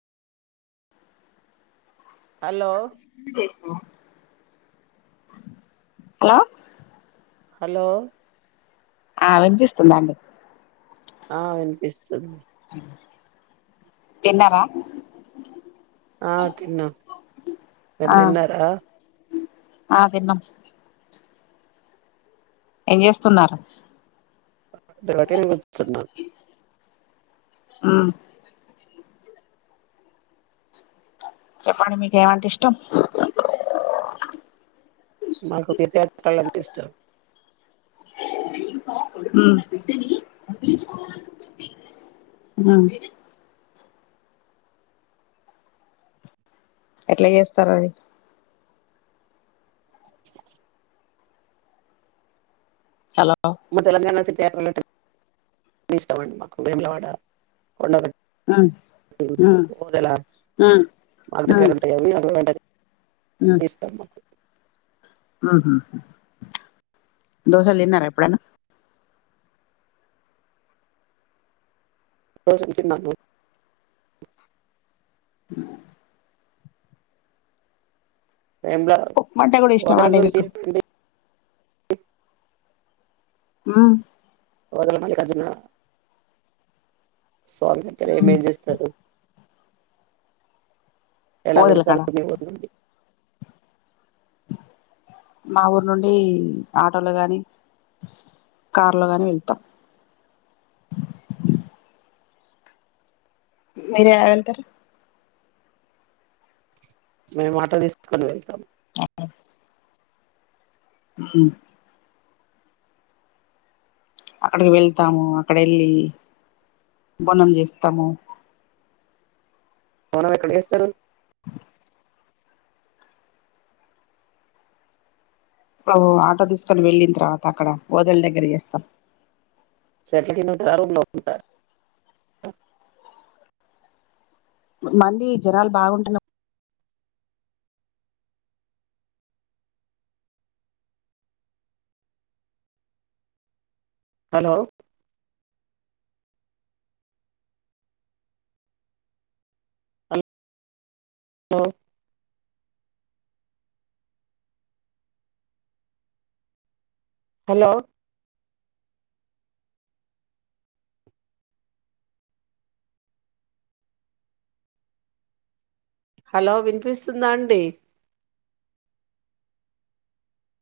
hello hello hello ఆ వినిపిస్తుందా అండి ఆ వినిపిస్తుంది తీన్నారా ఆ తిన్నం మీరు ఆ తిన్నారా ఆ తిన్న ఏం చేస్తున్నారు ఉరికెనే కూర్చున్న ఆ చెప్పండి మీకేమంటే ఇష్టం మాకు అంటే ఇష్టం అ ఎట్లా చేస్తార అవి హలో తెలంగాణ సిష్ట మాకు మేలవాడ కొ మ్మ్ మ్మ్ దలా మ్మ్ మ క మ్మ్ అ మ ఇ దోశ తిన్నారా ఎప్పుడనా దోశలు తిన్నాము ఉ ఉప్మా అంటే కూడా న ఇష్టమా అండి మీకు దల ఆ వదల మిక అజ స్వామి అంటారు మ్మ్ ఏమేం చేస్తారు ఎలాగ ఓదెల కాడ జరుగే ఉండి మా ఊరు నుండి ఆటోలు గాని కాార్లోగానే వెళతా మీర ఎ వెళ్తారు మేము మాట తీసుకొని వెళ్తాం ఆ హ అక్కడికి వెళ్తాము అక్కడ వెళ్ళి బొన్నం చేస్తాము పోనం ఎక్కడికి ఇస్తారు బ ఆటో తీసుకొని వెళ్ళిన తర్వాత అక్కడ ఓదల దగ్గర చేస్తాం ంట అ లో ఉంట మంది జనాలు బాగుంటున్నా హలో అల్ లో హలో హలో విన్పిస్తుందా అండి